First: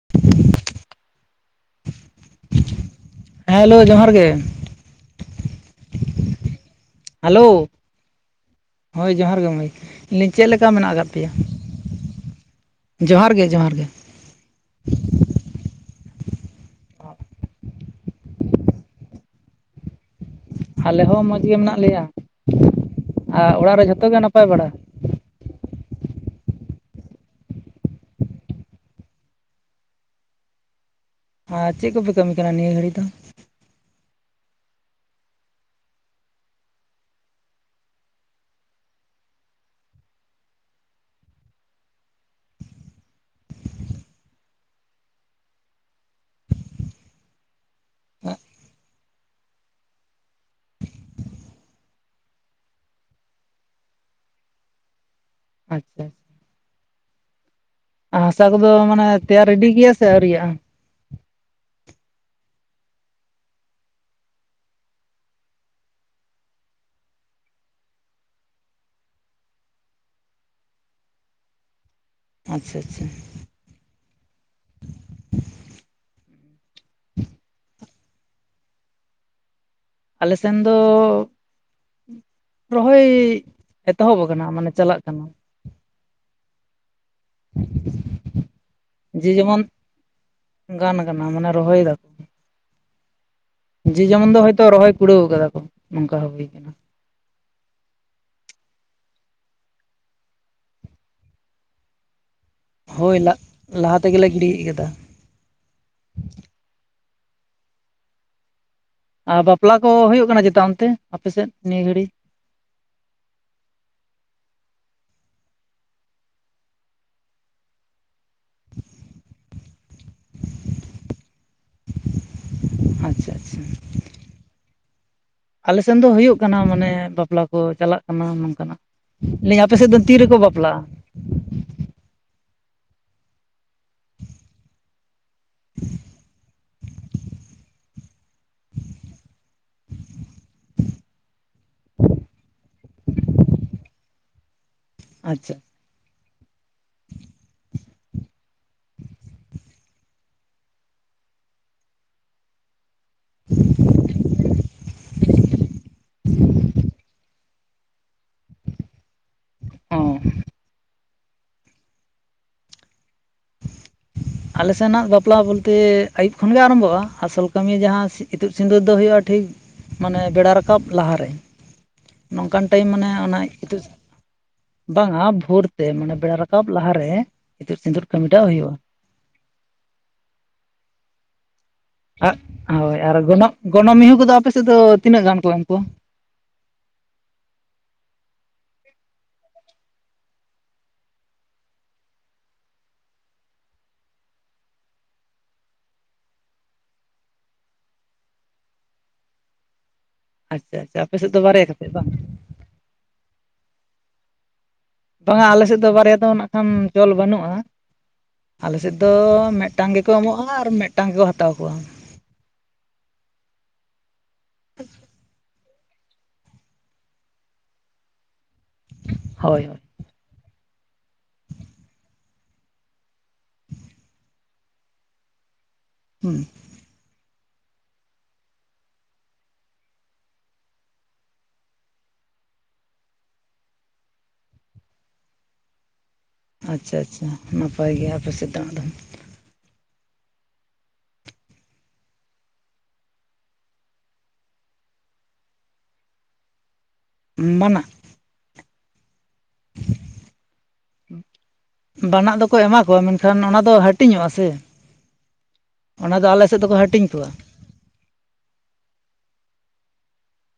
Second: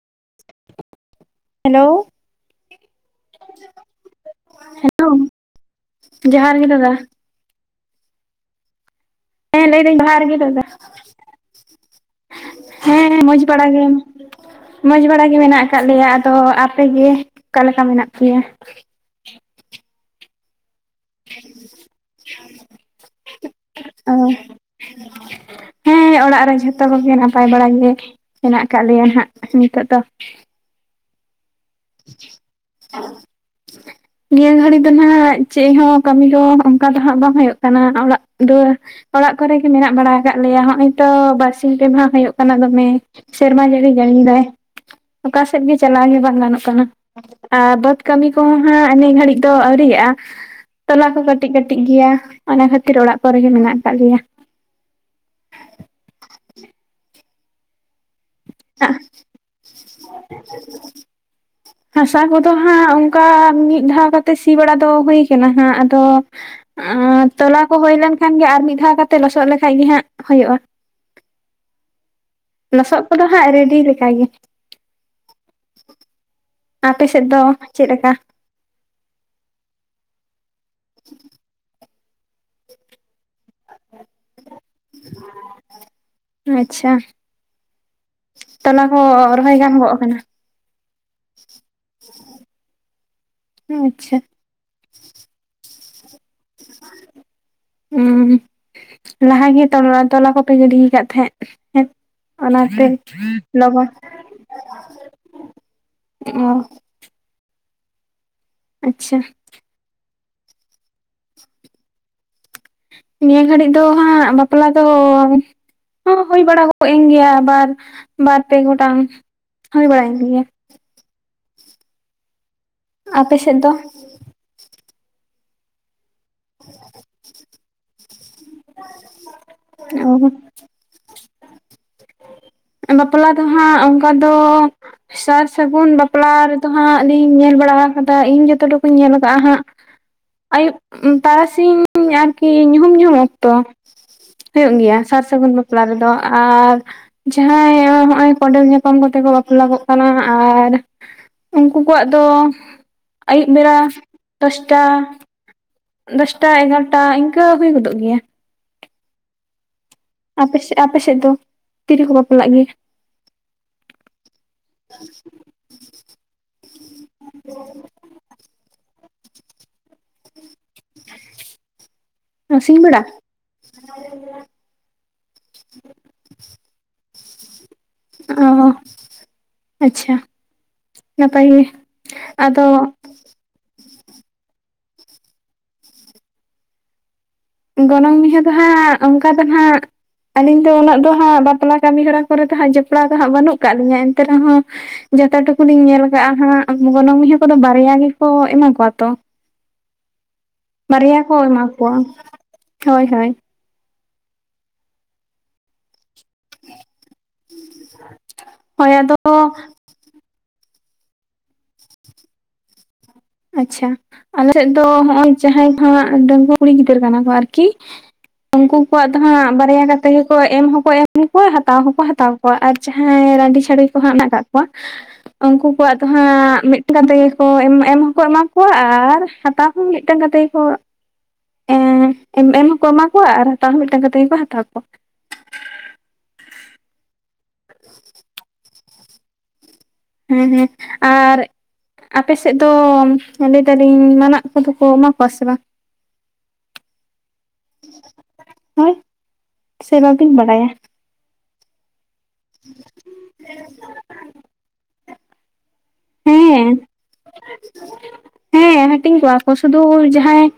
[inaudible] Hello, ᱦᱮᱸ hello ᱡᱚᱦᱟᱨ ᱜᱮ ᱾ ᱦᱮᱞᱳ ᱡᱚᱦᱟᱨ ᱜᱮ ᱫᱟᱫᱟ ᱾ ᱦᱮᱞᱳ, ᱦᱳᱭ ᱡᱚᱦᱟᱨ ᱜᱮ ᱢᱟᱹᱭ ᱦᱮᱸ ᱾ ᱞᱟᱹᱭ ᱞᱟᱹᱭᱫᱟᱹᱧ ᱮᱫᱟ ᱡᱚᱦᱟᱨ ᱞᱤᱧ ᱜᱮ ᱪᱮᱫ ᱫᱟᱫᱟ ᱞᱮᱠᱟ ᱢᱮᱱᱟᱜ ᱟᱠᱟᱫ ᱯᱮᱭᱟ? ᱦᱮᱸ ᱢᱚᱡᱽ ᱵᱟᱲᱟ ᱜᱮ ᱾ ᱢᱚᱸᱡᱽ ᱵᱟᱲᱟ ᱜᱮ ᱢᱮᱱᱟᱜ ᱟᱠᱟᱫ ᱞᱮᱭᱟ ᱾ ᱟᱫᱚ ᱟᱯᱮᱜᱮ ᱚᱠᱟᱞᱮ ᱞᱮᱠᱟ ᱢᱮᱱᱟᱜ ᱯᱮᱭᱟ? ᱟᱞᱮ ᱦᱚᱸ ᱢᱚᱡᱽ ᱜᱮ ᱢᱮᱱᱟᱜ ᱞᱮᱭᱟ ᱾ ᱟᱨ ᱚᱲᱟᱜ ᱨᱮ ᱡᱷᱚᱛᱚ ᱜᱮ ᱚ ᱱᱟᱯᱟᱭ ᱵᱟᱲᱟ? [inaudible] ᱦᱮᱸ ᱚᱲᱟᱜ ᱨᱮ ᱡᱷᱚᱛᱚ ᱠᱚᱜᱮ ᱱᱟᱯᱟᱭ ᱵᱟᱲᱟ ᱜᱮ ᱢᱮᱱᱟᱜ ᱟᱠᱟᱫ ᱞᱮᱭᱟ ᱦᱟᱸᱜ ᱱᱤᱛᱚᱜ ᱫᱚ ᱾ ᱟᱨ ᱪᱮᱫ ᱠᱚᱯᱮ ᱠᱟᱹᱢᱤ ᱠᱟᱱᱟ ᱱᱤᱭᱟᱹ ᱜᱷᱟᱹᱲᱤᱡ ᱫᱚ? ᱱᱤᱭᱟᱹ ᱜᱷᱟᱹᱲᱤᱡ ᱫᱚ ᱱᱦᱟᱸᱜ ᱪᱮᱫ ᱦᱚᱸ ᱠᱟᱹᱢᱤ ᱫᱚ ᱚᱱᱠᱟ ᱫᱚ ᱦᱟᱸᱜ ᱵᱟᱝ ᱦᱩᱭᱩᱜ ᱠᱟᱱᱟ ᱚᱲᱟᱜ ᱫᱩᱣᱟᱹᱨ ᱚᱲᱟᱜ ᱠᱚᱨᱮᱜᱮ ᱢᱮᱱᱟᱜ ᱵᱟᱲᱟ ᱟᱠᱟᱫ ᱞᱮᱭᱟ ᱱᱚᱜᱼᱚᱭ ᱛᱚ ᱵᱟᱨᱥᱤᱧ ᱯᱮ ᱢᱟᱦᱟ ᱦᱩᱭᱩᱜ ᱠᱟᱱᱟ ᱫᱚᱢᱮ, ᱥᱮᱨᱢᱟ ᱡᱟᱹᱲᱤ ᱡᱟᱹᱲᱤ ᱫᱟᱭ ᱾ ᱚᱠᱟᱥᱮᱫ ᱜᱮ ᱪᱟᱞᱟᱣ ᱜᱮ ᱵᱟᱝ ᱜᱟᱱᱚᱜ ᱠᱟᱱᱟ ᱾ ᱟᱨ ᱵᱟᱟᱹᱫᱽ ᱠᱟᱹᱢᱤ ᱠᱚᱦᱚᱸ ᱦᱟᱸ ᱱᱤᱭᱟᱹ ᱜᱷᱟᱹᱲᱤᱡ ᱫᱚ ᱟᱹᱣᱨᱤᱜᱼᱟ ᱾ ᱛᱚᱞᱟ ᱠᱚ ᱠᱟᱹᱴᱤᱡ ᱠᱟᱹᱴᱤᱡ ᱜᱮᱭᱟ, ᱚᱱᱟ ᱠᱷᱟᱛᱤᱨ ᱚᱲᱟᱜ ᱠᱚᱨᱮ ᱜᱮ ᱢᱮᱱᱟᱜ ᱟᱠᱟᱫ ᱞᱮᱭᱟ ᱾ ᱟᱪᱪᱷᱟ ᱾ ᱦᱟᱸᱥᱟ ᱠᱚᱫᱚ ᱢᱟᱱᱮ ᱛᱮᱭᱟᱨ ᱨᱮᱰᱤ ᱜᱮᱭᱟ ᱥᱮ ᱟᱹᱣᱨᱤᱭᱟᱜᱼᱟ? ᱦᱟᱸᱥᱟ ᱠᱚᱫᱚ ᱦᱟᱸᱜ ᱚᱱᱠᱟ ᱢᱤᱫ ᱫᱷᱟᱣ ᱠᱟᱛᱮᱜ ᱥᱤ ᱵᱟᱲᱟ ᱫᱚ ᱦᱩᱭ ᱠᱟᱱᱟ ᱦᱟᱸᱜ ᱟᱫᱚ ᱟᱨ ᱛᱚᱞᱟ ᱠᱚ ᱦᱩᱭ ᱞᱮᱱᱠᱷᱟᱱ ᱜᱮ ᱟᱨ ᱢᱤᱫ ᱫᱷᱟᱣ ᱠᱟᱛᱮᱜ ᱞᱚᱥᱚᱫ ᱞᱮᱠᱷᱟᱡ ᱜᱮ ᱦᱟᱸᱜ ᱦᱩᱭᱩᱜᱼᱟ ᱾ ᱟᱪᱪᱷᱟ ᱞᱚᱥᱚᱫ ᱟᱪᱪᱷᱟ ᱠᱚᱫᱚ ᱦᱟᱸᱜ ᱨᱮᱰᱤ ᱞᱮᱠᱟ ᱜᱮ ᱾ ᱟᱯᱮ ᱥᱮᱫ ᱫᱚ ᱪᱮᱫ ᱞᱮᱠᱟ? ᱟᱞᱮ ᱥᱮᱱ ᱫᱚ ᱨᱚᱦᱚᱭ ᱮᱛᱚᱦᱚᱵ ᱟᱠᱟᱱᱟ ᱢᱟᱱᱮ ᱾ ᱪᱟᱞᱟᱜ ᱠᱟᱱᱟ ᱾ ᱟᱪᱪᱷᱟ ᱾ [inaudible] ᱡᱮ ᱨᱚᱦᱚᱭ ᱡᱮᱢᱚᱱ ᱜᱟᱱ ᱜᱚᱜ ᱠᱟᱱᱟ ᱜᱟᱱ ᱠᱟᱱᱟ ᱢᱟᱱᱮ ᱨᱚᱦᱚᱭ ᱫᱟᱠᱚ ᱾ ᱡᱮ ᱟᱪᱪᱷᱟ ᱡᱮᱢᱚᱱ ᱫᱚ ᱦᱚᱭᱛᱳ ᱨᱚᱦᱚᱭ ᱠᱩᱲᱟᱹᱣ ᱠᱟᱫᱟ ᱠᱚ ᱱᱚᱝᱠᱟ ᱦᱩᱭ ᱠᱟᱱᱟ ᱾ ᱩᱸ ᱞᱟᱦᱟ ᱜᱮ ᱛᱚᱞᱟ ᱛᱚᱞᱟ ᱠᱚᱯᱮ ᱜᱤᱰᱤ ᱟᱠᱟᱛ ᱛᱟᱦᱮᱸᱫ ᱦᱮᱸ? ᱚᱱᱟ ᱛᱮ ᱦᱳᱭ ᱞᱚᱜᱚᱱ ᱞᱟᱦᱟ ᱛᱮᱜᱮᱞᱮ ᱜᱤᱰᱤ ᱠᱟᱫᱟ ᱚ ᱾ ᱟᱪᱪᱷᱟ ᱟᱨ ᱵᱟᱯᱞᱟ ᱠᱚ ᱦᱩᱭᱩᱜ ᱠᱟᱱᱟ ᱪᱮᱛᱟ ᱚᱱᱛᱮ ᱟᱯᱮ ᱥᱮᱫ ᱱᱤᱭᱟᱹ ᱜᱷᱟᱹᱲᱤ? ᱱᱤᱭᱟᱹ ᱜᱷᱟᱹᱲᱤᱡ ᱫᱚ ᱦᱟᱸᱜ ᱵᱟᱯᱞᱟ ᱫᱚ ᱦᱚᱸ ᱦᱩᱭ ᱵᱟᱲᱟᱜ ᱮᱱ ᱜᱮᱭᱟ ᱾ ᱟᱵᱟᱨ ᱵᱟᱨ ᱯᱮ ᱜᱚᱴᱟᱝ ᱦᱩᱭ ᱵᱟᱲᱟᱭᱮᱱ ᱜᱮᱭᱟ ᱾ ᱟᱪᱪᱷᱟ ᱟᱯᱮ ᱥᱮᱜ ᱟᱪᱪᱷᱟ ᱫᱚ? ᱟᱞᱮ ᱥᱮᱱ ᱫᱚ ᱦᱩᱭᱩᱜ ᱠᱟᱱᱟ ᱢᱟᱱᱮ ᱵᱟᱯᱞᱟ ᱠᱚ ᱪᱟᱞᱟᱜ ᱠᱟᱱᱟ ᱱᱚᱝᱠᱟ ᱾ ᱞᱟᱹᱭ ᱤᱧ ᱟᱯᱮ ᱥᱮᱫ ᱫᱚ ᱛᱤ ᱨᱮᱠᱚ ᱵᱟᱯᱞᱟᱜᱼᱟ? ᱵᱟᱯᱞᱟ ᱫᱚ ᱦᱟᱸᱜ ᱚᱱᱠᱟ ᱫᱚ ᱥᱟᱨ ᱥᱟᱹᱜᱩᱱ ᱵᱟᱯᱞᱟ ᱨᱮᱫᱚ ᱦᱟᱸᱜ ᱞᱤᱧ ᱧᱮᱞ ᱵᱟᱲᱟ ᱟᱠᱟᱫᱟ, ᱤᱧ ᱡᱚᱛᱚ ᱴᱩᱠᱩᱧ ᱧᱮᱞ ᱟᱠᱟᱫᱟ ᱦᱟᱸᱜ ᱟᱭᱩᱵ ᱛᱟᱨᱟᱥᱤᱧ ᱟᱨᱠᱤ ᱧᱩᱦᱩᱢ ᱧᱩᱦᱩᱢ ᱚᱠᱛᱚ᱾ ᱦᱩᱭᱩᱜ ᱜᱮᱭᱟ ᱥᱟᱨ ᱟᱪᱪᱷᱟ ᱥᱟᱹᱜᱩᱱ ᱵᱟᱯᱞᱟ ᱨᱮᱫᱚ ᱟᱨ ᱡᱟᱦᱟᱸᱭ ᱦᱚᱸᱦᱚᱭ ᱠᱚᱰᱮᱞ ᱧᱟᱯᱟᱢ ᱠᱟᱛᱮ ᱠᱚ ᱵᱟᱯᱞᱟ ᱠᱚᱜ ᱠᱟᱱᱟ ᱟᱨ ᱩᱱᱠᱩ ᱠᱚᱣᱟᱜ ᱫᱚ ᱟᱹᱭᱩᱵ ᱵᱮᱲᱟ ᱫᱚᱥᱴᱟ ᱫᱚᱥᱴᱟ ᱮᱜᱟᱨᱚᱴᱟ ᱤᱱᱠᱟᱹ ᱦᱩᱭ ᱜᱚᱫᱚᱜ ᱜᱮᱭᱟ᱾ ᱚ᱾ ᱟᱯᱮ ᱟᱯᱮ ᱥᱮᱫ ᱫᱚ ᱛᱤᱨᱮᱠᱚ ᱵᱟᱯᱞᱟᱜ ᱜᱮᱭᱟ? ᱟᱞᱮ ᱥᱮᱱᱟᱜ ᱵᱟᱯᱞᱟ ᱵᱚᱞᱛᱮ ᱟᱹᱭᱩᱵ ᱠᱷᱚᱱ ᱜᱮ ᱟᱨᱟᱢᱵᱷᱚᱜᱼᱟ, ᱟᱥᱚᱞ ᱠᱟᱹᱢᱤ ᱡᱟᱦᱟᱸ ᱤᱛᱩᱫ ᱥᱤᱸᱫᱩᱨ ᱫᱚ ᱦᱩᱭᱩᱜᱼᱟ, ᱴᱷᱤᱠ ᱢᱟᱱᱮ ᱵᱮᱲᱟ ᱨᱟᱠᱟᱵ ᱨᱟᱠᱟᱵ ᱞᱟᱦᱟᱨᱮ ᱱᱚᱝᱠᱟᱱ ᱥᱤᱧ ᱴᱟᱭᱤᱢ ᱵᱮᱲᱟ ᱢᱟᱱᱮ ᱚᱱᱟ ᱤᱛᱩᱫ ᱵᱟᱝᱟ ᱵᱷᱳᱨ ᱛᱮ ᱢᱟᱱᱮ ᱵᱮᱲᱟ ᱨᱟᱠᱟᱵ ᱞᱟᱦᱟᱨᱮ ᱦᱤᱛᱩᱛ ᱥᱤᱸᱫᱩᱨ ᱠᱟᱹᱢᱤᱴᱟᱜ ᱚ ᱦᱩᱭᱩᱜᱼᱟ ᱟᱪᱪᱷᱟ ᱱᱟᱯᱟᱭ ᱜᱮ᱾ ᱟᱜ ᱟᱫᱚ ᱦᱳᱭ ᱟᱨ ᱜᱚᱱᱚᱜ ᱜᱚᱱᱚᱜ ᱢᱤᱦᱩ ᱠᱚᱫᱚ ᱟᱯᱮᱥᱮᱫ ᱫᱚ ᱛᱤᱱᱟᱹᱜ ᱜᱟᱱ ᱠᱚ ᱮᱢ ᱠᱚᱣᱟ? ᱜᱚᱱᱚᱝ ᱢᱤᱦᱩ ᱫᱚ ᱦᱟᱸᱜ ᱚᱱᱠᱟ ᱫᱚ ᱦᱟᱸᱜ ᱟᱹᱞᱤᱧ ᱫᱚ ᱩᱱᱟᱹᱜ ᱫᱚ ᱦᱟᱸᱜ ᱵᱟᱯᱞᱟ ᱠᱟᱹᱢᱤ ᱦᱚᱨᱟ ᱠᱚ ᱫᱚ ᱦᱟᱸᱜ ᱡᱚᱯᱲᱟᱣ ᱫᱚ ᱦᱟᱸᱜ ᱵᱟᱹᱱᱩᱜ ᱠᱟᱫ ᱞᱤᱧᱟ ᱮᱱᱛᱮ ᱨᱮᱦᱚᱸ ᱡᱚᱛᱚ ᱴᱩᱠᱩ ᱞᱤᱧ ᱧᱮᱞ ᱟᱠᱟᱜᱼᱟ ᱦᱟᱸᱜ ᱜᱚᱱᱚᱝ ᱢᱤᱦᱩ ᱠᱚᱫᱚ ᱵᱟᱨᱭᱟ ᱜᱮᱠᱚ ᱮᱢᱟ ᱠᱚᱣᱟ ᱛᱚ᱾ ᱟᱪᱪᱷᱟ ᱟᱪᱪᱷᱟ ᱟᱯᱮ ᱵᱟᱨᱭᱟ ᱥᱮᱫ ᱠᱚ ᱫᱚ ᱮᱢᱟ ᱵᱟᱨᱭᱟ ᱠᱟᱛᱮᱫ ᱠᱚᱣᱟ ᱵᱟᱝ? ᱦᱳᱭ ᱦᱳᱭ᱾ ᱵᱟᱝ ᱟ ᱟᱞᱮ ᱥᱮᱫ ᱫᱚ ᱵᱟᱨᱭᱟ ᱫᱚ ᱱᱟᱜ ᱠᱷᱟᱱ ᱪᱚᱞ ᱵᱟᱹᱱᱩᱜᱼᱟ ᱟᱞᱮ ᱦᱳᱭ ᱥᱮᱫ ᱫᱚ ᱟᱫᱚ ᱢᱤᱫ ᱢᱤᱫᱴᱟᱝ ᱜᱮᱠᱚ ᱮᱢᱚᱜᱼᱟ ᱟᱨ ᱢᱤᱫᱴᱟᱝ ᱜᱮᱠᱚ ᱦᱟᱛᱟᱣ ᱠᱚᱣᱟ᱾ ᱟᱪᱪᱷᱟ ᱟᱞᱮ ᱥᱮᱫ ᱫᱚ ᱦᱚ ᱚᱭ ᱡᱟᱦᱟᱭ ᱦᱟᱸᱜ ᱰᱟᱺᱜᱩ ᱠᱩᱲᱤ ᱜᱤᱫᱽᱨᱟᱹ ᱠᱟᱱᱟ ᱠᱚ ᱟᱨᱠᱤ ᱩᱱᱠᱩ ᱠᱚᱣᱟᱜ ᱫᱚ ᱦᱟᱸᱜ ᱦᱳᱭ ᱦᱳᱭ ᱵᱟᱨᱭᱟ ᱜᱟᱱ ᱛᱮᱜᱮ ᱠᱚ ᱮᱢ ᱦᱚᱸᱠᱚ ᱮᱢ ᱠᱚᱣᱟ ᱦᱟᱛᱟᱣ ᱦᱚᱸᱠᱚ ᱦᱟᱛᱟᱣ ᱠᱚᱣᱟ ᱟᱨ ᱡᱟᱦᱟᱸᱭ ᱨᱟᱺᱰᱤ ᱪᱷᱟᱹᱲᱤ ᱠᱚᱦᱚᱸ ᱦᱮᱱᱟᱜ ᱠᱟᱜ ᱠᱚᱣᱟ ᱩᱱᱠᱩ ᱠᱚᱣᱟᱜ ᱫᱚ ᱦᱩᱸ᱾ ᱢᱤᱫᱴᱮᱱ ᱠᱟᱛᱮ ᱜᱮ ᱠᱚ ᱮᱢ ᱦᱚᱸᱠᱚ ᱮᱢᱟ ᱠᱚᱣᱟ ᱟᱨ ᱦᱟᱛᱟᱣ ᱦᱚᱸ ᱢᱤᱫᱴᱮᱱ ᱠᱟᱛᱮᱜ ᱜᱮ ᱠᱚ ᱮᱢ ᱦᱚᱸᱠᱚ ᱮᱢᱟ ᱠᱚᱣᱟ ᱟᱨ ᱦᱟᱛᱟᱣ ᱦᱚᱸ ᱢᱤᱫᱴᱟᱝ ᱠᱟ ᱠᱟᱛᱮᱜ ᱜᱮ ᱠᱚ ᱦᱟᱛᱟᱣ ᱠᱚᱣᱟ᱾ ᱟᱪᱪᱷᱟ ᱟᱪᱪᱷᱟ ᱱᱟᱯᱟᱭ ᱜᱮᱭᱟ ᱟᱯᱮ ᱥᱮᱫ ᱫᱚ᱾ ᱦᱮᱸ ᱦᱮᱸ ᱟᱨ ᱟᱯᱮ ᱥᱮᱫ ᱫᱚ ᱞᱟᱹᱭ ᱫᱟᱞᱤᱧ ᱢᱟᱱᱟᱜ ᱠᱚᱫᱚ ᱠᱚ ᱮᱢᱟ ᱠᱚᱣᱟ ᱥᱮ ᱵᱟᱝ? ᱢᱟᱱᱟᱜ! ᱦᱳᱭ ᱥᱮ ᱵᱟᱵᱤᱧ ᱵᱟᱲᱟᱭᱟ? ᱵᱟᱱᱟᱜ ᱫᱚᱠᱚ ᱮᱢᱟ ᱠᱚᱣᱟ ᱢᱮᱱᱠᱷᱟᱱ ᱚᱱᱟ ᱫᱚ ᱦᱟᱹᱴᱤᱧᱚᱜᱼᱟ ᱥᱮ? ᱚᱱᱟ ᱫᱚ ᱟᱞᱮ ᱥᱮᱫ ᱦᱮᱸ ᱫᱚᱠᱚ ᱦᱟᱹᱴᱤᱧ ᱠᱚᱣᱟ᱾ ᱦᱮᱸ ᱦᱟᱹᱴᱤᱧ ᱠᱚᱜᱣᱟ ᱠᱚ ᱥᱩᱫᱩ ᱡᱟᱦᱟᱸᱭ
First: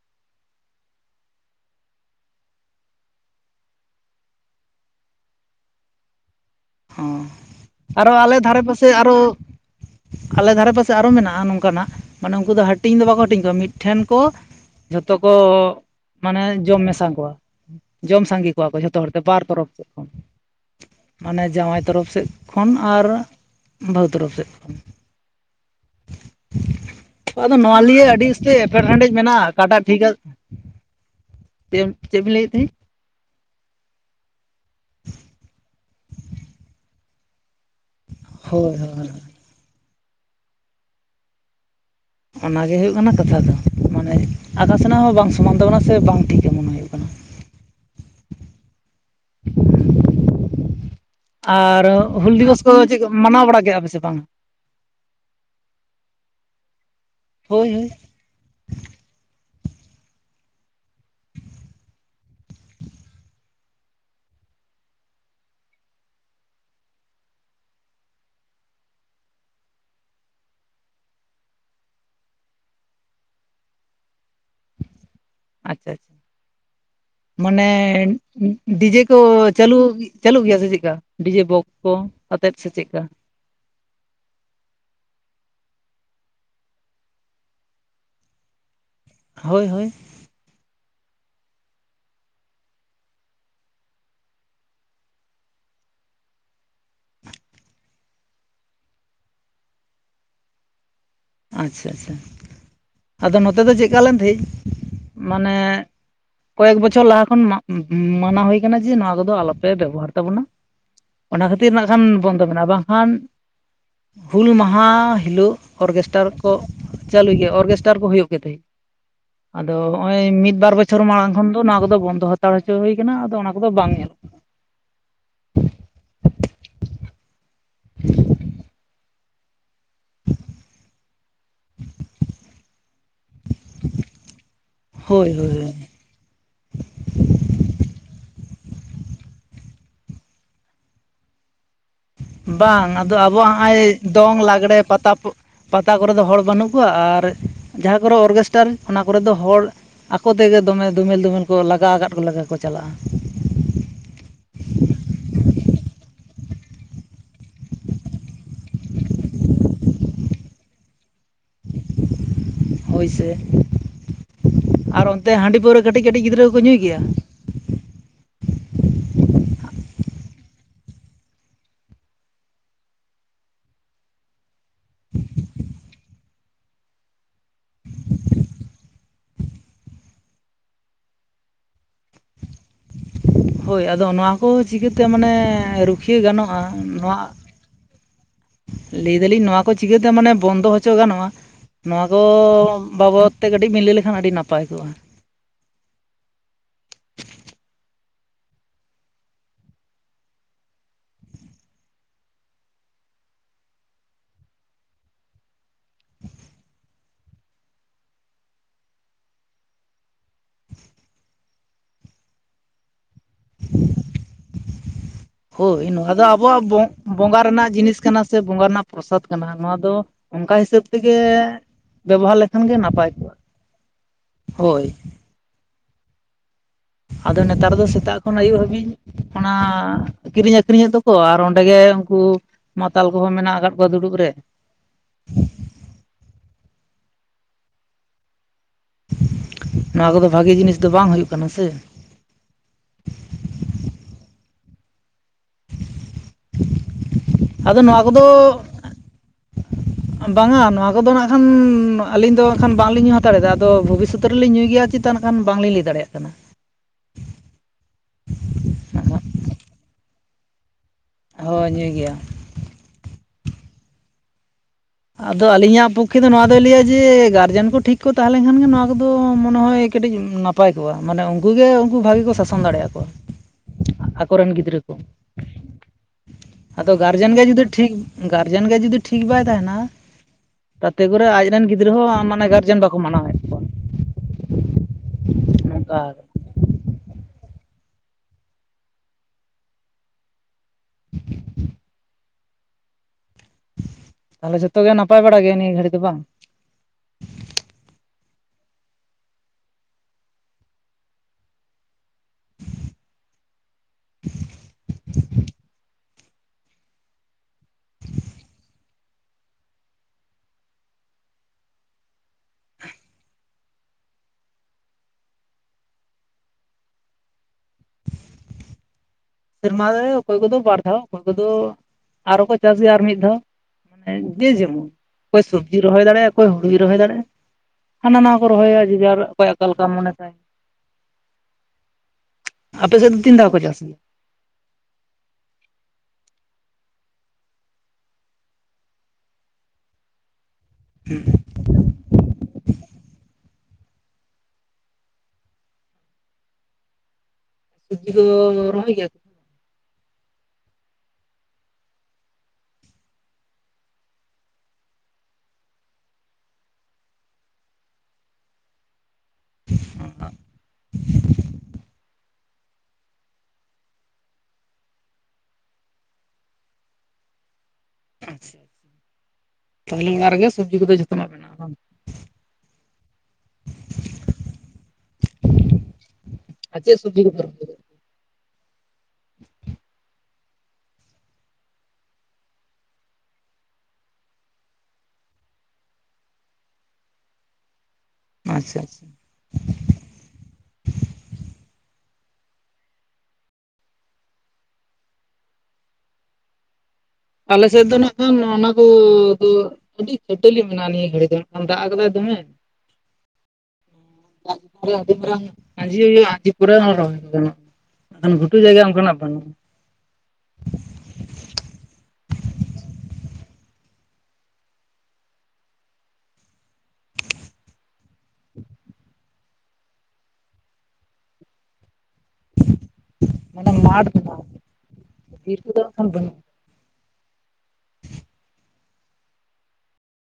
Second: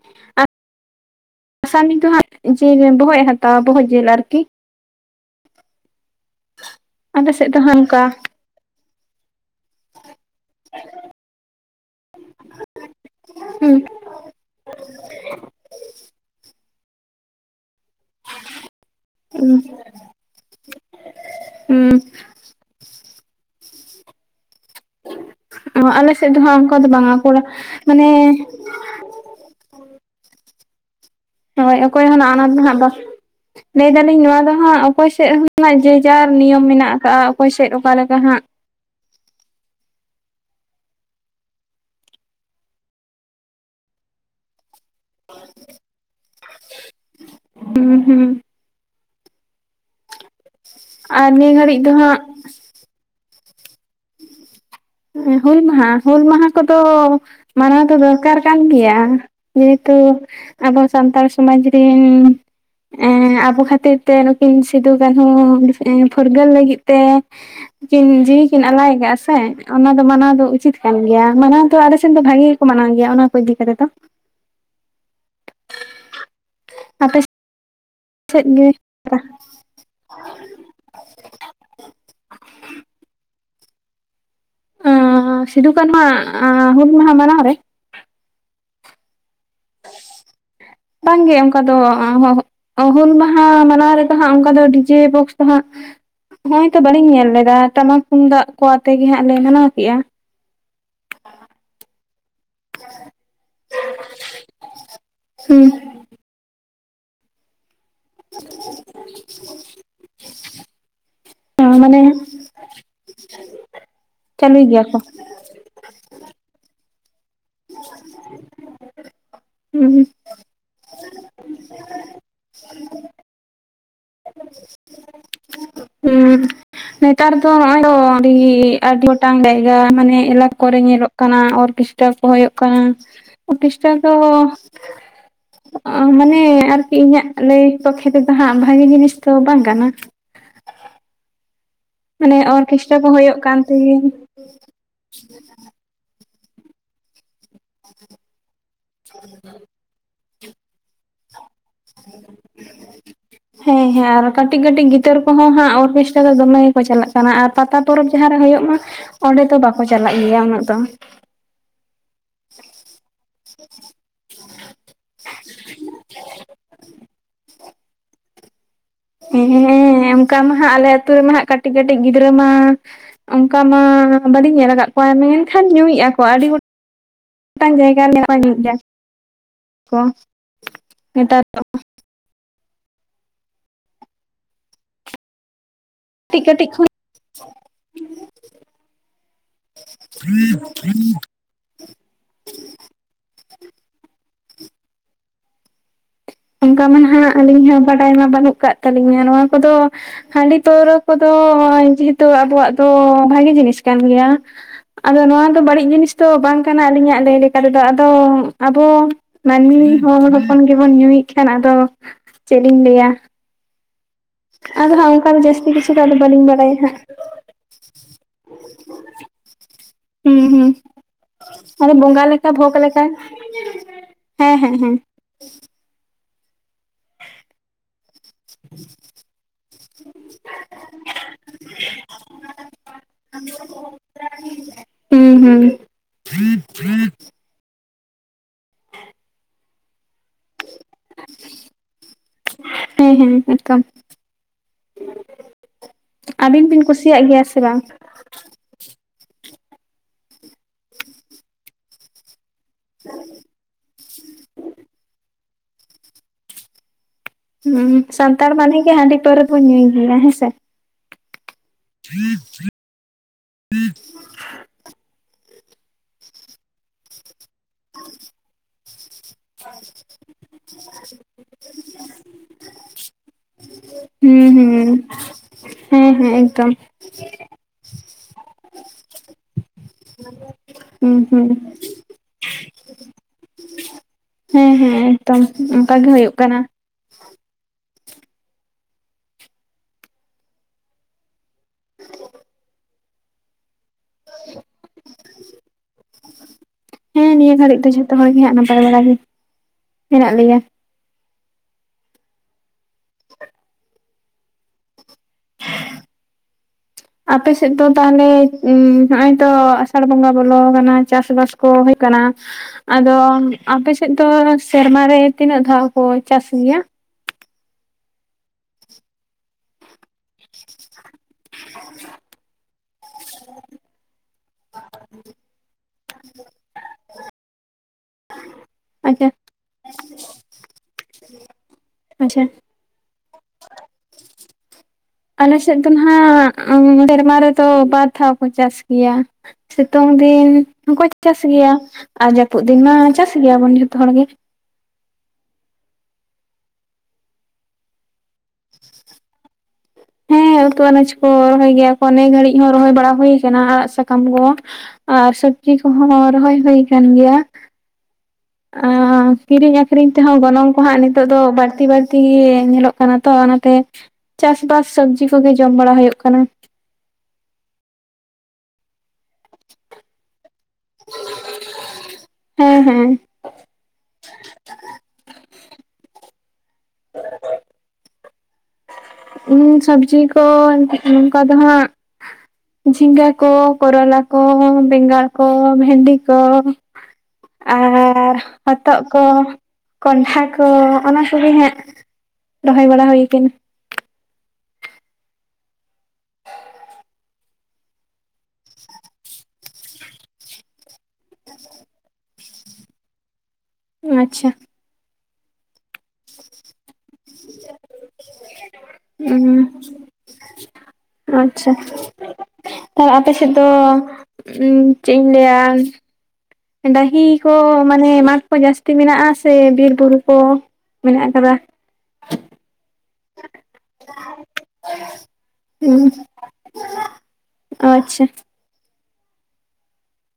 ᱟᱥᱟᱢᱤ ᱫᱚ ᱦᱟᱸᱜ ᱡᱤᱞ ᱵᱚᱦᱚᱜ ᱮ ᱦᱟᱛᱟᱣᱟ ᱵᱚᱦᱚᱜ ᱡᱤᱞ ᱟᱨᱠᱤ᱾ ᱦᱚᱸ ᱟᱞᱮ ᱥᱮᱫ ᱫᱚ ᱦᱟᱸᱜ ᱚᱱᱠᱟ ᱟᱨᱚ ᱟᱞᱮ ᱫᱷᱟᱨᱮ ᱯᱟᱥᱮ ᱟᱨᱚ ᱟᱞᱮ ᱫᱷᱟᱨᱮ ᱯᱟᱥᱮ ᱟᱨᱚ ᱢᱮᱱᱟᱜᱼᱟ ᱱᱚᱝᱠᱟᱱᱟᱜ᱾ ᱢᱟᱱᱮ ᱩᱱᱠᱩ ᱫᱚ ᱦᱟᱹᱴᱤᱧ ᱫᱚ ᱵᱟᱠᱚ ᱦᱟᱹᱴᱤᱧ ᱠᱚᱣᱟ ᱦᱩᱸ ᱢᱤᱫᱴᱷᱮᱱ ᱠᱚ ᱡᱷᱚᱛᱚ ᱠᱚ ᱢᱟᱱᱮ ᱡᱚᱢ ᱢᱮᱥᱟ ᱠᱚᱣᱟ᱾ ᱡᱚᱢ ᱥᱟᱸᱜᱮ ᱠᱚᱜᱣᱟ ᱠᱚ ᱡᱷᱚᱛᱚ ᱦᱚᱲᱛᱮ ᱵᱟᱨ ᱛᱚᱨᱚᱯ ᱥᱮᱫ ᱠᱷᱚᱱ᱾ ᱦ [unintelligible] ᱢᱟᱱᱮ ᱡᱟᱶᱟᱸᱭ ᱛᱚᱨᱚᱯᱷ ᱥᱮᱫ ᱠᱷᱚᱱ ᱟᱨ ᱵᱟᱹᱦᱩ ᱛᱚᱨᱚᱯ ᱥᱮᱫ ᱟᱞᱮ ᱥᱮᱫ ᱫᱚ ᱦᱟᱸᱜ ᱚᱱᱠᱟ ᱫᱚ ᱵᱟᱝᱟ ᱠᱚᱲᱟ ᱟᱫᱚ ᱱᱚᱣᱟ ᱞᱤᱭᱟᱹ ᱢᱟᱱᱮ ᱟᱹᱰᱤ ᱤᱥᱛᱮ ᱮᱯᱮᱨᱦᱮᱰᱮᱡ ᱢᱮᱱᱟᱜᱼᱟ᱾ ᱟᱠᱟ ᱴᱟᱜ ᱴᱷᱤᱠᱟ? ᱦᱳᱭ ᱚᱠᱚᱭ ᱪᱮᱫ ᱦᱚᱸ ᱵᱤᱱ ᱞᱟᱹᱭᱮᱫ ᱟᱸᱱᱟᱴ ᱜᱮ ᱦᱮᱸ ᱛᱟᱦᱮᱸᱫ ᱦᱟᱸᱜ ᱵᱟ- ᱞᱟᱹᱭ ᱫᱟᱞᱤᱧ ᱱᱚᱣᱟ ᱫᱚ ᱦᱟᱸᱜ ᱚᱠᱚᱭ ᱥᱮᱫ ᱦᱚᱸ [inaudible] ᱡᱮ-ᱡᱟᱨ ᱱᱤᱭᱚᱢ ᱢᱮᱱᱟᱜ ᱟᱠᱟᱫ-ᱟ᱾ ᱚᱠᱚᱭ ᱥᱮᱫ ᱚᱠᱟᱞᱮᱠᱟ ᱦᱟᱸᱜ ᱦᱳᱭ ᱦᱳᱭ ᱦᱚᱭ᱾ ᱚᱱᱟ ᱜᱮ ᱦᱩᱭᱩᱜ ᱠᱟᱱᱟ ᱠᱟᱛᱷᱟ ᱫᱚ ᱢᱟᱱᱮ ᱟᱠᱟᱸ ᱥᱮᱱᱟᱜ ᱦᱚᱸ ᱵᱟᱝ ᱥᱚᱢᱟᱱ ᱛᱟᱵᱚᱱᱟ ᱥᱮ ᱵᱟᱝ ᱴᱷᱤᱠ ᱟᱵᱚᱱ ᱦᱩᱭᱩᱜ ᱠᱟᱱᱟ᱾ ᱦᱩᱸ ᱦᱩᱸ ᱱᱤᱭᱟᱹ ᱜᱷᱟᱹᱲᱤᱡ ᱟᱨ ᱫᱚ ᱦᱟᱸᱜ ᱦᱩᱞ ᱫᱤᱵᱚᱥ ᱠᱚ ᱪᱮᱫ ᱠᱚ ᱢᱟᱱᱟᱣ ᱵᱟᱲᱟ ᱠᱮᱫᱟ ᱯᱮ ᱥᱮ ᱵᱟᱝ? ᱦᱩᱞ ᱢᱟᱦᱟ ᱦᱩᱞ ᱢᱟᱦᱟ ᱠᱚᱫᱚ ᱦᱳᱭ ᱢᱟᱱᱟᱣ ᱦᱳᱭ ᱫᱚ ᱫᱚᱨᱠᱟᱨ ᱠᱟᱱ ᱜᱮᱭᱟ ᱡᱮᱦᱮᱛᱩ ᱟᱵᱚ ᱥᱟᱱᱛᱟᱲ ᱥᱚᱢᱟᱡᱽ ᱨᱤᱱ ᱮᱸ ᱟᱵᱚ ᱠᱷᱟᱹᱛᱤᱨ ᱛᱮ ᱱᱩᱠᱤᱱ ᱥᱷᱤᱫᱩ-ᱠᱟᱹᱱᱦᱩ ᱯᱷᱩᱨᱜᱟᱹᱞ ᱞᱟᱹᱜᱤᱫ ᱛᱮ ᱠᱤᱱ ᱡᱤᱣᱤ ᱠᱤᱱ ᱟᱞᱟᱭ ᱟᱠᱟᱫᱟ ᱥᱮ᱾ ᱚᱱᱟ ᱫᱚ ᱢᱟᱱᱟᱣ ᱫᱚ ᱩᱪᱤᱛ ᱠᱟᱱ ᱜᱮᱭᱟ, ᱢᱟᱱᱟᱣ ᱫᱚ ᱟᱞᱮᱥᱮᱱ ᱫᱚ ᱵᱷᱟᱜᱤ ᱜᱮᱠᱚ ᱢᱟᱱᱟᱣ ᱜᱮᱭᱟ ᱚᱱᱟ ᱠᱚ ᱤᱫᱤ ᱠᱟᱛᱮᱫ ᱫᱚ᱾ ᱟᱪᱪᱷᱟ ᱟᱪᱪᱷᱟ ᱟᱯᱮ ᱢᱟᱱᱮ ᱥᱮᱫ ᱜᱮ ᱰᱤᱡᱮ ᱠᱚ ᱪᱟᱹᱞᱩ ᱪᱟᱹᱞᱩᱜ ᱜᱮᱭᱟ ᱥᱮ ᱪᱮᱫᱠᱟ ᱰᱤᱡᱮ ᱵᱚᱠᱥ ᱠᱚ ᱟᱛᱮᱫ ᱥᱮ ᱪᱮᱫᱠᱟ? ᱟᱻ ᱥᱷᱤᱫᱩ-ᱠᱟᱹᱱᱦᱩ ᱟᱜ ᱦᱩᱞ ᱢᱟᱦᱟ ᱢᱟᱱᱟᱣ ᱨᱮ᱾ ᱦᱳᱭ ᱦᱳᱭ᱾ ᱵᱟᱝᱜᱮ ᱚᱱᱠᱟ ᱫᱚ [unintelligible] ᱦᱩᱞ ᱢᱟᱦᱟ ᱢᱟᱱᱟᱣ ᱨᱮᱫᱚ ᱦᱟᱸᱜ ᱚᱱᱠᱟ ᱫᱚ ᱰᱤᱡᱮ ᱵᱚᱠᱥ ᱫᱚ ᱦᱟᱸᱜ ᱱᱚᱜ-ᱚᱭ ᱛᱚ ᱵᱟᱞᱤᱧ ᱧᱮᱞ ᱞᱮᱫᱟ ᱴᱟᱢᱟᱠ ᱛᱩᱢᱫᱟᱜ ᱠᱚ ᱟᱛᱮᱜ ᱜᱮ ᱦᱟᱸᱜ ᱞᱮ ᱢᱟᱱᱟᱣ ᱠᱮᱫ-ᱟ᱾ ᱟᱪᱪᱷᱟ ᱟᱪᱪᱷᱟ ᱟᱫᱚ ᱱᱚᱛᱮ ᱫᱚ ᱪᱮᱫᱠᱟ ᱞᱮᱱ ᱛᱟᱦᱮᱸᱫ ᱢᱟᱱᱮ ᱦᱩᱸ ᱠᱚᱭᱮᱠ ᱵᱚᱪᱷᱚᱨ ᱞᱟᱦᱟ ᱠᱷᱚᱱ ᱢᱟᱜ- ᱢᱟᱱᱟᱣ ᱦᱩᱭ ᱠᱟᱱᱟ ᱡᱮ ᱱᱚᱣᱟ ᱠᱚᱫᱚ ᱟᱞᱚ ᱯᱮ ᱵᱮᱵᱚᱦᱟᱨ ᱛᱟᱵᱚᱱᱟ ᱚᱱᱟ ᱠᱷᱟᱛᱤᱨ ᱱᱟᱸᱜ ᱢᱟᱱᱮ ᱠᱷᱟᱱ ᱵᱚ- ᱛᱟᱵᱚᱱᱟ ᱵᱟᱝᱠᱷᱟᱱ ᱦᱩᱞ ᱪᱟᱹᱞᱩᱭ ᱜᱮᱭᱟ ᱠᱚ ᱢᱟᱦᱟᱸ ᱦᱤᱞᱳᱜ ᱚᱨᱜᱮᱥᱴᱟᱨ ᱠᱚ ᱪᱟᱹᱞᱩᱭ ᱜᱮᱭᱟ ᱚᱨᱜᱮᱥᱴᱟᱨ ᱠᱚ ᱦᱩᱭᱩᱜ ᱜᱮ ᱛᱟᱦᱮᱸᱫ᱾ ᱟᱫᱚ ᱦᱩᱸ ᱱᱚᱜ-ᱚᱭ ᱢᱤᱫ ᱵᱟᱨ ᱵᱚᱪᱷᱚᱨ ᱢᱟᱲᱟᱝ ᱠᱷᱚᱱ ᱫᱚ ᱚᱱᱟ ᱠᱚᱫᱚ ᱵᱚᱱᱫᱚ ᱦᱟᱛᱟᱲ ᱦᱚᱪᱚ ᱦᱩᱭ ᱠᱟᱱᱟ ᱟᱫᱚ ᱚᱱᱟ ᱠᱚᱫᱚ ᱵᱟᱝ ᱧᱮᱞᱚᱜ [unintelligible] ᱦᱮᱸ ᱱᱮᱛᱟᱨ ᱫᱚ ᱱᱚᱜᱚᱭ ᱟᱹᱰᱤ ᱟᱹᱰᱤ ᱜᱚᱴᱟᱝ ᱰᱟᱹᱦᱤ᱾ ᱢᱟᱱᱮ ᱮᱞᱟᱴ ᱠᱚᱨᱮ ᱧᱮᱞᱚᱜ ᱠᱟᱱᱟ ᱚᱨᱠᱮᱥᱴᱟᱨ ᱠᱚ ᱦᱩᱭᱩᱜ ᱠᱟᱱᱟ᱾ ᱚᱨᱠᱮᱥᱴᱟᱨ ᱫᱚ ᱦᱳᱭ ᱦᱳᱭ ᱦᱳᱭ, ᱢᱟᱱᱮ ᱟᱨᱠᱤ ᱤᱧᱟᱹᱜ ᱞᱟᱹᱭ ᱯᱚᱠᱠᱷᱮ ᱛᱮᱫᱚ ᱦᱟᱸᱜ ᱵᱷᱟᱜᱤ ᱡᱤᱱᱤᱥ ᱫᱚ ᱵᱟᱝ ᱠᱟᱱᱟ᱾ ᱢᱟᱱᱮ ᱵᱟᱝ ᱚᱨᱠᱮᱥᱴᱨᱟ ᱠᱚ ᱟᱫᱚ ᱦᱩᱭᱩᱜ ᱟᱵᱚᱣᱟᱜ ᱠᱟᱱ ᱦᱟᱸᱜ-ᱟᱭ ᱛᱮᱜᱮ ᱫᱚᱝ, ᱞᱟᱜᱽᱲᱮ ᱯᱟᱛᱟ, ᱯᱚ- ᱯᱟᱛᱟ ᱠᱚᱨᱮ ᱫᱚ ᱦᱚᱲ ᱵᱟᱹᱱᱩᱜ ᱠᱚᱣᱟ ᱟᱨ ᱡᱟᱦᱟᱸ ᱠᱚᱨᱮ ᱚᱨᱜᱮᱥᱴᱟᱨ ᱚᱱᱟ ᱠᱚᱨᱮ ᱫᱚ ᱦᱚᱲ ᱟᱠᱚ ᱛᱮᱜᱮ ᱫᱚᱢᱮ ᱫᱚᱢᱮᱞ ᱫᱚᱢᱮᱞ ᱠᱚ ᱞᱟᱜᱟ ᱟᱠᱟᱫ ᱞᱮᱠᱟ ᱠᱚ ᱪᱟᱞᱟᱜ-ᱟ᱾ ᱦᱮᱸ ᱦᱮᱸ ᱟᱨ ᱠᱟᱹᱴᱤᱡ ᱠᱟᱹᱴᱤᱡ ᱜᱤᱫᱟᱹᱨ ᱠᱚᱦᱚᱸ ᱦᱟᱸᱜ ᱚᱨᱜᱮᱥᱴᱟᱨ ᱫᱚᱢᱮ ᱜᱮᱠᱚ ᱪᱟᱞᱟᱜ ᱠᱟᱱᱟ ᱟᱨ ᱯᱟᱛᱟ, ᱯᱚᱨᱚᱵᱽ ᱡᱟᱦᱟᱸᱨᱮ ᱦᱳᱭᱳᱜ ᱢᱟ ᱚᱸᱰᱮ ᱫᱚ ᱵᱟᱠᱚ ᱪᱟᱞᱟᱜ ᱜᱮᱭᱟ ᱩᱱᱟᱹᱜ ᱫᱚ᱾ ᱦᱳᱭ ᱥᱮ ᱟᱨ ᱚᱱᱛᱮ ᱦᱟᱺᱰᱤ-ᱯᱟᱹᱣᱨᱟᱹ ᱠᱟᱹᱴᱤᱡ ᱠᱟᱹᱴᱤᱡ ᱜᱤᱫᱽᱨᱟᱹ ᱠᱚᱠᱚ ᱧᱩᱭ ᱜᱮᱭᱟ? ᱦᱮᱸᱻᱦᱮ ᱚᱱᱠᱟ ᱢᱟ ᱦᱟᱸᱜ ᱟᱞᱮ ᱟᱛᱩ ᱨᱮᱢᱟ ᱦᱟᱸᱜ ᱠᱟᱹᱴᱤᱡ ᱠᱟᱹᱴᱤᱡ ᱜᱤᱫᱽᱨᱟᱹ ᱢᱟ ᱚᱱᱠᱟ ᱢᱟ ᱵᱟᱹᱞᱤᱧ ᱧᱮᱞ ᱟᱠᱟᱫ ᱠᱚᱣᱟᱭ ᱢᱮᱱᱠᱷᱟᱱ ᱧᱩᱭᱮᱫ ᱟᱠᱚ ᱟᱹᱰᱤ ᱜᱚ- ᱴᱟᱝ ᱡᱟᱭᱜᱟ [unintelligible] ᱠᱚ ᱱᱮᱛᱟᱨ ᱫᱚ᱾ ᱦᱳᱭ ᱟᱫᱚ ᱱᱚᱣᱟ ᱠᱚ ᱪᱤᱠᱟᱹᱛᱮ ᱢᱟᱱᱮ ᱨᱩᱠᱷᱤᱭᱟᱹ ᱠᱟᱹᱴᱤᱡ ᱜᱟᱱᱚᱜ-ᱟ ᱠᱟᱹᱴᱤᱡ ᱠᱷᱚᱱ ᱱᱚᱣᱟ? ᱞᱟᱹᱭ ᱫᱟᱞᱤᱧ ᱱᱚᱣᱟ ᱠᱚ ᱪᱤᱠᱟᱹᱛᱮ ᱢᱟᱱᱮ ᱵᱚᱱᱫᱚ ᱦᱚᱪᱚ ᱜᱟᱱᱚᱜ-ᱟ᱾ ᱱᱚᱣᱟ ᱠᱚ ᱵᱟᱵᱚᱫ ᱛᱮ ᱠᱟᱹᱴᱤᱡ ᱵᱤᱱ ᱞᱟᱹᱭ ᱞᱮᱠᱷᱟᱱ ᱟᱹᱰᱤ ᱱᱟᱯᱟᱭ ᱠᱚᱜ-ᱟ᱾ ᱚᱱᱠᱟ ᱢᱟᱦᱟᱜ ᱟᱹᱞᱤᱧ ᱦᱚᱸ ᱵᱟᱰᱟᱭ ᱢᱟ ᱵᱟᱹᱱᱩᱜ ᱠᱟᱜ ᱛᱟᱹᱞᱤᱧᱟ ᱱᱚᱣᱟ ᱠᱚᱫᱚ ᱦᱟᱺᱰᱤ-ᱯᱟᱹᱣᱨᱟᱹ ᱠᱚᱫᱚ ᱡᱮᱦᱮᱛᱩ ᱟᱵᱚᱣᱟᱜ ᱫᱚ ᱵᱷᱟᱜᱮ ᱡᱤᱱᱤᱥ ᱠᱟᱱ ᱜᱮᱭᱟ᱾ ᱟᱫᱚ ᱱᱚᱣᱟ ᱫᱚ ᱵᱟᱹᱲᱤᱡ ᱡᱤᱱᱤᱥ ᱫᱚ ᱵᱟᱝ ᱠᱟᱱᱟ ᱟᱞᱤᱧᱟᱜ ᱞᱟᱹᱭ ᱞᱮᱠᱟ ᱛᱮᱫ ᱟᱫᱚ ᱟᱵᱚ ᱢᱟᱹᱱᱢᱤ ᱦᱚᱲ ᱦᱚᱯᱚᱱ ᱜᱮᱵᱚᱱ ᱧᱩᱭᱮᱫ ᱠᱷᱟᱱ ᱟᱫᱚ ᱪᱮᱫ ᱤᱧ ᱞᱟᱹᱭᱟ᱾ ᱟᱫᱚ ᱦᱟᱸᱜ ᱚᱱᱠᱟ ᱫᱚ ᱡᱟᱹᱥᱛᱤ ᱦᱳᱭ ᱠᱤᱪᱷᱩ ᱱᱚᱣᱟ ᱟᱫᱚ ᱫᱚ ᱵᱟᱹᱞᱤᱧ ᱟᱵᱚᱣᱟᱜ ᱵᱟᱲᱟᱭᱟ ᱦᱟᱸᱜ ᱵᱚ-ᱵᱚᱸᱜᱟ ᱨᱮᱱᱟᱜ ᱡᱤᱱᱤᱥ ᱠᱟᱱᱟ ᱥᱮ ᱵᱚᱸᱜᱟ ᱨᱮᱱᱟᱜ ᱯᱨᱚᱥᱟᱫ ᱠᱟᱱᱟ᱾ ᱱᱚᱣᱟ ᱫᱚ ᱦᱮᱸ ᱚᱱᱠᱟ ᱦᱮᱸ ᱦᱤᱥᱟᱹᱵ ᱛᱮᱜᱮ ᱟᱫᱚ ᱵᱚᱸᱜᱟ ᱵᱮᱵᱚᱦᱟᱨ ᱞᱮᱠᱟ, ᱞᱮᱠᱷᱟᱱ ᱵᱷᱜᱽ ᱜᱮ ᱞᱮᱠᱟ᱾ ᱱᱟᱯᱟᱭ ᱠᱚᱜᱼᱟ ᱦᱮᱸ ᱦᱮᱸ ᱦᱳᱭ ᱦᱮᱸ᱾ ᱟᱫᱚ ᱱᱮᱛᱟᱨ ᱫᱚ ᱥᱮᱛᱟᱜ ᱠᱷᱚᱱ ᱟᱹᱭᱩᱵ ᱦᱟᱹᱵᱤᱡ ᱚᱱᱟ ᱠᱤᱨᱤᱧ ᱟᱹᱠᱷᱨᱤᱧᱮᱫ ᱫᱚᱠᱚ ᱟᱨ ᱚᱸᱰᱮ ᱜᱮ ᱩᱱᱠᱩ ᱢᱟᱛᱟᱞ ᱠᱚᱦᱚᱸ ᱢᱮᱱᱟᱜ ᱟᱠᱟᱫ ᱠᱚᱣᱟ ᱫᱩᱲᱩᱵ ᱨᱮ᱾ ᱦᱩᱸ ᱦᱩᱸ᱾ [inaudible] ᱱᱚᱣᱟ ᱠᱚᱫᱚ ᱵᱷᱟᱜᱮ ᱡᱤᱱᱤᱥ ᱫᱚ ᱵᱟᱝ ᱦᱩᱭᱩᱜ ᱠᱟᱱᱟ ᱥᱮ᱾ ᱦᱮᱸ ᱦᱮᱸ ᱮᱫᱚᱢ᱾ ᱟᱹᱵᱤᱱ ᱵᱤᱱ ᱠᱩᱥᱤᱭᱟᱜ ᱜᱮᱭᱟ ᱥᱮ ᱟᱫᱚ ᱵᱟᱝ? ᱱᱚᱣᱟ ᱠᱚᱫᱚ ᱵᱟᱝᱟ ᱱᱚᱣᱟ ᱠᱚᱫᱚ ᱦᱟᱸᱜ ᱠᱷᱟᱱ ᱟᱹᱞᱤᱧ ᱫᱚ ᱦᱟᱜ ᱠᱷᱟᱱ ᱵᱟᱝᱞᱤᱧ ᱧᱩ ᱦᱟᱛᱟᱲᱮᱫᱟ ᱟᱫᱚ ᱵᱷᱚᱵᱤᱥᱚᱛ ᱨᱮᱞᱤᱧ ᱧᱩᱭ ᱜᱮᱭᱟ ᱪᱮᱛᱟᱱ ᱠᱷᱟᱱ ᱵᱟᱝᱞᱤᱧ ᱞᱟᱹᱭ ᱫᱟᱲᱮᱭᱟᱜ ᱠᱟᱱᱟ᱾ ᱦᱩᱸ ᱥᱟᱱᱛᱟᱲ ᱢᱟᱱᱮ ᱜᱮ ᱦᱟᱺᱰᱤ ᱱᱟᱜ᱾ ᱯᱟᱹᱣᱨᱟ ᱫᱚᱵᱚᱱ ᱧᱩᱭ ᱜᱮᱭᱟ ᱦᱮᱸᱥᱮ᱾ ᱦᱳᱭ ᱧᱩᱭ ᱜᱮᱭᱟ [inaudible] ᱟᱫᱚ ᱟᱹᱞᱤᱧᱟᱜ ᱯᱚᱠᱠᱷᱮ ᱫᱚ ᱱᱚᱣᱟ ᱫᱚᱭ ᱞᱟᱹᱭᱟ ᱡᱮ ᱜᱟᱨᱡᱮᱱ ᱠᱚ ᱴᱷᱤᱠ ᱠᱚ ᱛᱟᱦᱮᱸ ᱞᱮᱱ ᱠᱷᱟᱱ ᱜᱮ ᱱᱚᱣᱟ ᱠᱚᱫᱚ ᱢᱚᱱᱮ ᱦᱚᱭ ᱠᱟᱹᱴᱤᱡ ᱱᱟᱯ ᱯᱟᱭ ᱠᱚᱜᱼᱟ ᱢᱟᱱᱮ ᱩᱱᱠᱩᱜ ᱜᱮ ᱩᱱᱠᱩ ᱵᱷᱟᱜᱮ ᱠᱚ ᱥᱟᱥᱚᱱ ᱫᱟᱲᱮᱭᱟ ᱠᱚᱣᱟ᱾ ᱦᱩᱸ ᱟᱠᱚᱨᱮᱱ ᱜᱤᱫᱽᱨᱟᱹ ᱠᱚ ᱦᱩᱸ᱾ ᱦᱮᱸ ᱦᱮᱸ ᱮᱠᱫᱚᱢ᱾ ᱟᱫᱚ ᱜᱟᱨᱡᱮᱱ ᱜᱮ ᱡᱩᱫᱤ ᱴᱷᱤᱠ᱾ ᱜᱟᱨᱡᱮᱱ ᱜᱮ ᱡᱩᱫᱤ ᱴᱷᱤᱠ ᱵᱟᱭ ᱛᱟᱦᱮᱱᱟ ᱛᱟᱛᱮ ᱦᱩᱸ ᱠᱚᱨᱮ ᱦᱩᱸ ᱟᱡᱨᱮᱱ ᱜᱤᱫᱽᱨᱟᱹ ᱦᱚᱸ ᱢᱟᱱᱮ ᱜᱟᱨᱡᱮᱱ ᱵᱟᱠᱚ ᱢᱟᱱᱟᱣᱮᱫ ᱠᱚᱣᱟ᱾ ᱦᱮᱸ ᱦᱮᱸ ᱮᱠᱫᱚᱢ ᱚᱱᱠᱟ ᱱᱚᱝᱠᱟ ᱜᱮ ᱦᱚᱭᱩᱜ ᱠᱟᱱᱟ᱾ [inaudible] ᱛᱟᱦᱚᱞᱮ ᱡᱷᱚᱛᱚ ᱜᱮ ᱱᱟᱯᱟᱭ ᱵᱟᱲᱟ ᱜᱮ ᱱᱤᱭᱟᱹ ᱜᱷᱟᱹᱲᱤ ᱫᱚ ᱵᱟᱝ? ᱦᱮᱸ ᱱᱤᱭᱟᱹ ᱜᱷᱟᱹᱲᱤᱡ ᱫᱚ ᱡᱷᱚᱛᱚ ᱦᱚᱲ ᱜᱮ ᱦᱟᱸᱜ ᱱᱟᱯᱟᱭ ᱵᱟᱲᱟ ᱜᱮ ᱦᱮᱱᱟᱜ ᱞᱮᱭᱟ᱾ [inaudible] ᱟᱯᱮᱥᱮᱫ ᱫᱚ ᱛᱟᱦᱚᱞᱮ ᱦᱸᱚᱜ-ᱚᱭ ᱛᱚ ᱟᱥᱟᱲ ᱵᱚᱸᱜᱟ ᱵᱚᱞᱚᱣ ᱟᱠᱟᱱᱟ ᱪᱟᱥ ᱵᱟᱥ ᱠᱚ ᱦᱩᱭᱩᱜ ᱠᱟᱱᱟ᱾ ᱟᱫᱚ ᱟᱯᱮ ᱥᱮᱫ ᱫᱚ ᱥᱮᱨᱢᱟ ᱨᱮ ᱛᱤᱱᱟᱹᱜ ᱫᱷᱟᱣ ᱠᱚ ᱪᱟᱥ ᱜᱮᱭᱟ? ᱥᱮᱨᱢᱟ ᱨᱮ ᱚᱠᱚᱭ ᱠᱚᱫᱚ ᱵᱟᱨ ᱫᱷᱟᱣ ᱚᱠᱚᱭ ᱠᱚᱫᱚ ᱟᱨᱦᱚ ᱠᱚ ᱪᱟᱥ ᱜᱮᱭᱟ ᱟᱨ ᱢᱤᱫ ᱫᱷᱟᱣ᱾ ᱡᱮ ᱡᱮᱢᱚᱱ ᱚᱠᱚᱭ ᱥᱚᱵᱽᱡᱤ ᱨᱚᱦᱚᱭ ᱫᱟᱲᱮᱭᱟᱜᱼᱟ, ᱚᱠᱚᱭ ᱦᱳᱲᱩᱭ ᱨᱚᱦᱚᱭ ᱫᱟᱲᱮᱭᱟᱜᱼᱟ᱾ ᱦᱟᱱᱟ ᱱᱟᱣᱟ ᱠᱚ ᱨᱚᱦᱚᱭᱟ ᱡᱮᱡᱟᱨ ᱟᱪᱪᱷᱟ ᱚᱠᱚᱭ ᱚᱠᱟ ᱞᱮᱠᱟ ᱢᱚᱱᱮ ᱛᱟᱭ᱾ [inaudible] ᱟᱪᱪᱷᱟ᱾ ᱟᱯᱮ ᱥᱮᱫ ᱫᱚ ᱛᱤᱱ ᱫᱷᱟᱣ ᱠᱚ ᱪᱟᱥ ᱜᱮᱭᱟ? ᱟᱞᱮᱥᱮᱫ ᱫᱚ ᱱᱟᱦᱟᱜ ᱰᱮᱨᱢᱟ ᱨᱮᱫᱚ ᱵᱟᱨ ᱫᱷᱟᱣ ᱠᱚ ᱪᱟᱥ ᱜᱮᱭᱟ᱾ ᱥᱤᱛᱩᱝ ᱫᱤᱱ ᱦᱚᱸᱠᱚ ᱪᱟᱥ ᱜᱮᱭᱟ ᱟᱨ ᱡᱟᱹᱯᱩᱫ ᱫᱤᱱ ᱢᱟ ᱪᱟᱥ ᱜᱮᱭᱟᱵᱚᱱ ᱡᱚᱛᱚ ᱦᱚᱲ ᱜᱮ᱾ [inaudible] ᱨᱚᱦᱚᱭ ᱜᱮᱭᱟ ᱦᱮᱸ ᱩᱛᱩ ᱟᱱᱟᱡ ᱠᱚ ᱨᱚᱦᱚᱭ ᱜᱮᱭᱟ ᱠᱚ ᱱᱤᱭᱟ ᱜᱷᱲᱤᱡ ᱦᱚᱸ ᱨᱚᱦᱚᱭ ᱵᱟᱲᱟ ᱦᱩᱭ ᱟᱠᱟᱱᱟ ᱟᱲᱟᱜ ᱥᱟᱠᱟᱢ ᱠᱚ᱾ ᱟᱨ ᱥᱚᱵᱡᱤ ᱠᱚᱦᱚᱸ ᱨᱚᱦᱚᱭ ᱦᱩᱭ ᱟᱠᱟᱱ ᱜᱮᱭᱟ᱾ ᱟᱻ ᱠᱤᱨᱤᱧ ᱟᱠᱷᱨᱤᱧ ᱛᱮᱦᱚᱸ ᱜᱚᱱᱚᱝ ᱠᱚ ᱦᱟᱸᱜ ᱱᱤᱛᱚᱜ ᱫᱚ ᱵᱟᱹᱲᱛᱤ ᱵᱟᱹᱲᱛᱤ ᱜᱮ ᱧᱮᱞᱚᱜ ᱠᱟᱱᱟ ᱛᱚ, ᱚᱱᱟᱛᱮ ᱪᱟᱥᱵᱟᱥ ᱥᱚᱵᱡᱤ ᱠᱚᱜᱮ ᱡᱚᱢ ᱵᱟᱲᱟ ᱦᱩᱭᱩᱜ ᱠᱟᱱᱟ ᱾ ᱟᱪᱪᱷᱟ ᱛᱟᱦᱞᱮ ᱟᱨ ᱵᱮᱥ ᱥᱚᱵᱽᱡᱤ ᱠᱚᱫᱚ ᱡᱚᱛᱚ ᱱᱟᱜ ᱢᱮᱱᱟᱜ-ᱟ ᱵᱟᱝ? ᱦᱮᱸ ᱦᱮᱸ [inaudible] ᱟᱨ ᱪᱮᱫ ᱥᱚᱵᱽᱡᱤ ᱠᱚ ᱯᱮ? ᱩ ᱥᱚᱵᱡᱤ ᱠᱚ ᱱᱚᱝᱠᱟ ᱫᱚ ᱦᱟᱸᱜ, ᱡᱷᱤᱜᱟ ᱠᱚ, ᱠᱚᱨᱞᱟ ᱠᱚ, ᱵᱮᱸᱜᱟᱟᱲ ᱠᱚ, ᱵᱷᱮᱱᱰᱤ ᱠᱚ [inaudible] ᱟᱨ ᱟᱪᱪᱷᱟ ᱦᱚᱛᱚᱜ ᱟᱪᱪᱷᱟ ᱠᱚ ᱾ ᱠᱚᱱᱰᱷᱟ ᱠᱚ ᱚᱱᱟ ᱠᱚᱜᱮ ᱦᱟᱸᱜ ᱨᱚᱦᱚᱭ ᱵᱟᱲᱟ ᱦᱳᱭ ᱠᱟᱱᱟ ᱾ ᱟᱞᱮᱥᱮᱫ ᱫᱚ ᱱᱟᱜ ᱠᱷᱟᱱ ᱚᱱᱟ ᱠᱚ ᱫᱚ ᱟᱹᱰᱤ ᱠᱷᱟᱹᱴᱟᱹᱞᱤ ᱢᱮᱱᱟᱜᱼᱟ, ᱱᱤᱭᱟᱹ ᱜᱷᱟᱹᱲᱤᱡ ᱫᱚ ᱟᱜᱠᱷᱟᱱ ᱫᱟᱜ ᱟᱠᱟᱫᱟᱭ ᱫᱚᱢᱮ ᱾ ᱟᱪᱪᱷᱟ, [inaudible] ᱟᱹᱰᱤ ᱢᱟᱨᱟᱝ ᱟᱺᱡᱷᱤ ᱦᱩᱭᱩᱜᱼᱟ ᱟᱺᱡᱷᱤ ᱯᱚᱨᱮ ᱦᱚᱸ ᱨᱚᱦᱚᱭ ᱜᱟᱱᱚᱜᱼᱟ ᱵᱟᱠᱷᱟᱱ ᱜᱷᱩᱴᱩ ᱡᱟᱭᱜᱟ ᱚᱱᱠᱟᱱᱟᱜ ᱩᱸ ᱵᱟᱹᱱᱩᱜᱼᱟ ᱾ ᱟᱪᱪᱷᱟ, ᱛᱟᱦᱚᱞᱮ ᱟᱯᱮ ᱥᱮᱫ ᱫᱚ ᱪᱮᱫ ᱤᱧ ᱞᱟᱹᱭᱟ ᱾ ᱰᱟᱹᱺᱦᱤ ᱠᱚ ᱢᱟᱱᱮ ᱢᱟᱴᱷ ᱠᱚ ᱡᱟᱹᱥᱛᱤ ᱢᱮᱱᱟᱜᱼᱟ ᱥᱮ ᱵᱤᱨ ᱵᱩᱨᱩ ᱠᱚ ᱢᱮᱱᱟᱜ ᱟᱠᱟᱫᱟ? ᱢᱟᱱᱮ ᱢᱟᱴᱷ ᱢᱮᱱᱟᱜᱼᱟ ᱵᱤᱨ ᱫᱚ ᱟᱜᱠᱷᱟᱱ ᱦᱩᱸ ᱵᱟᱹᱱᱩᱜᱼᱟ ᱾ ᱟᱪᱪᱷᱟ ᱾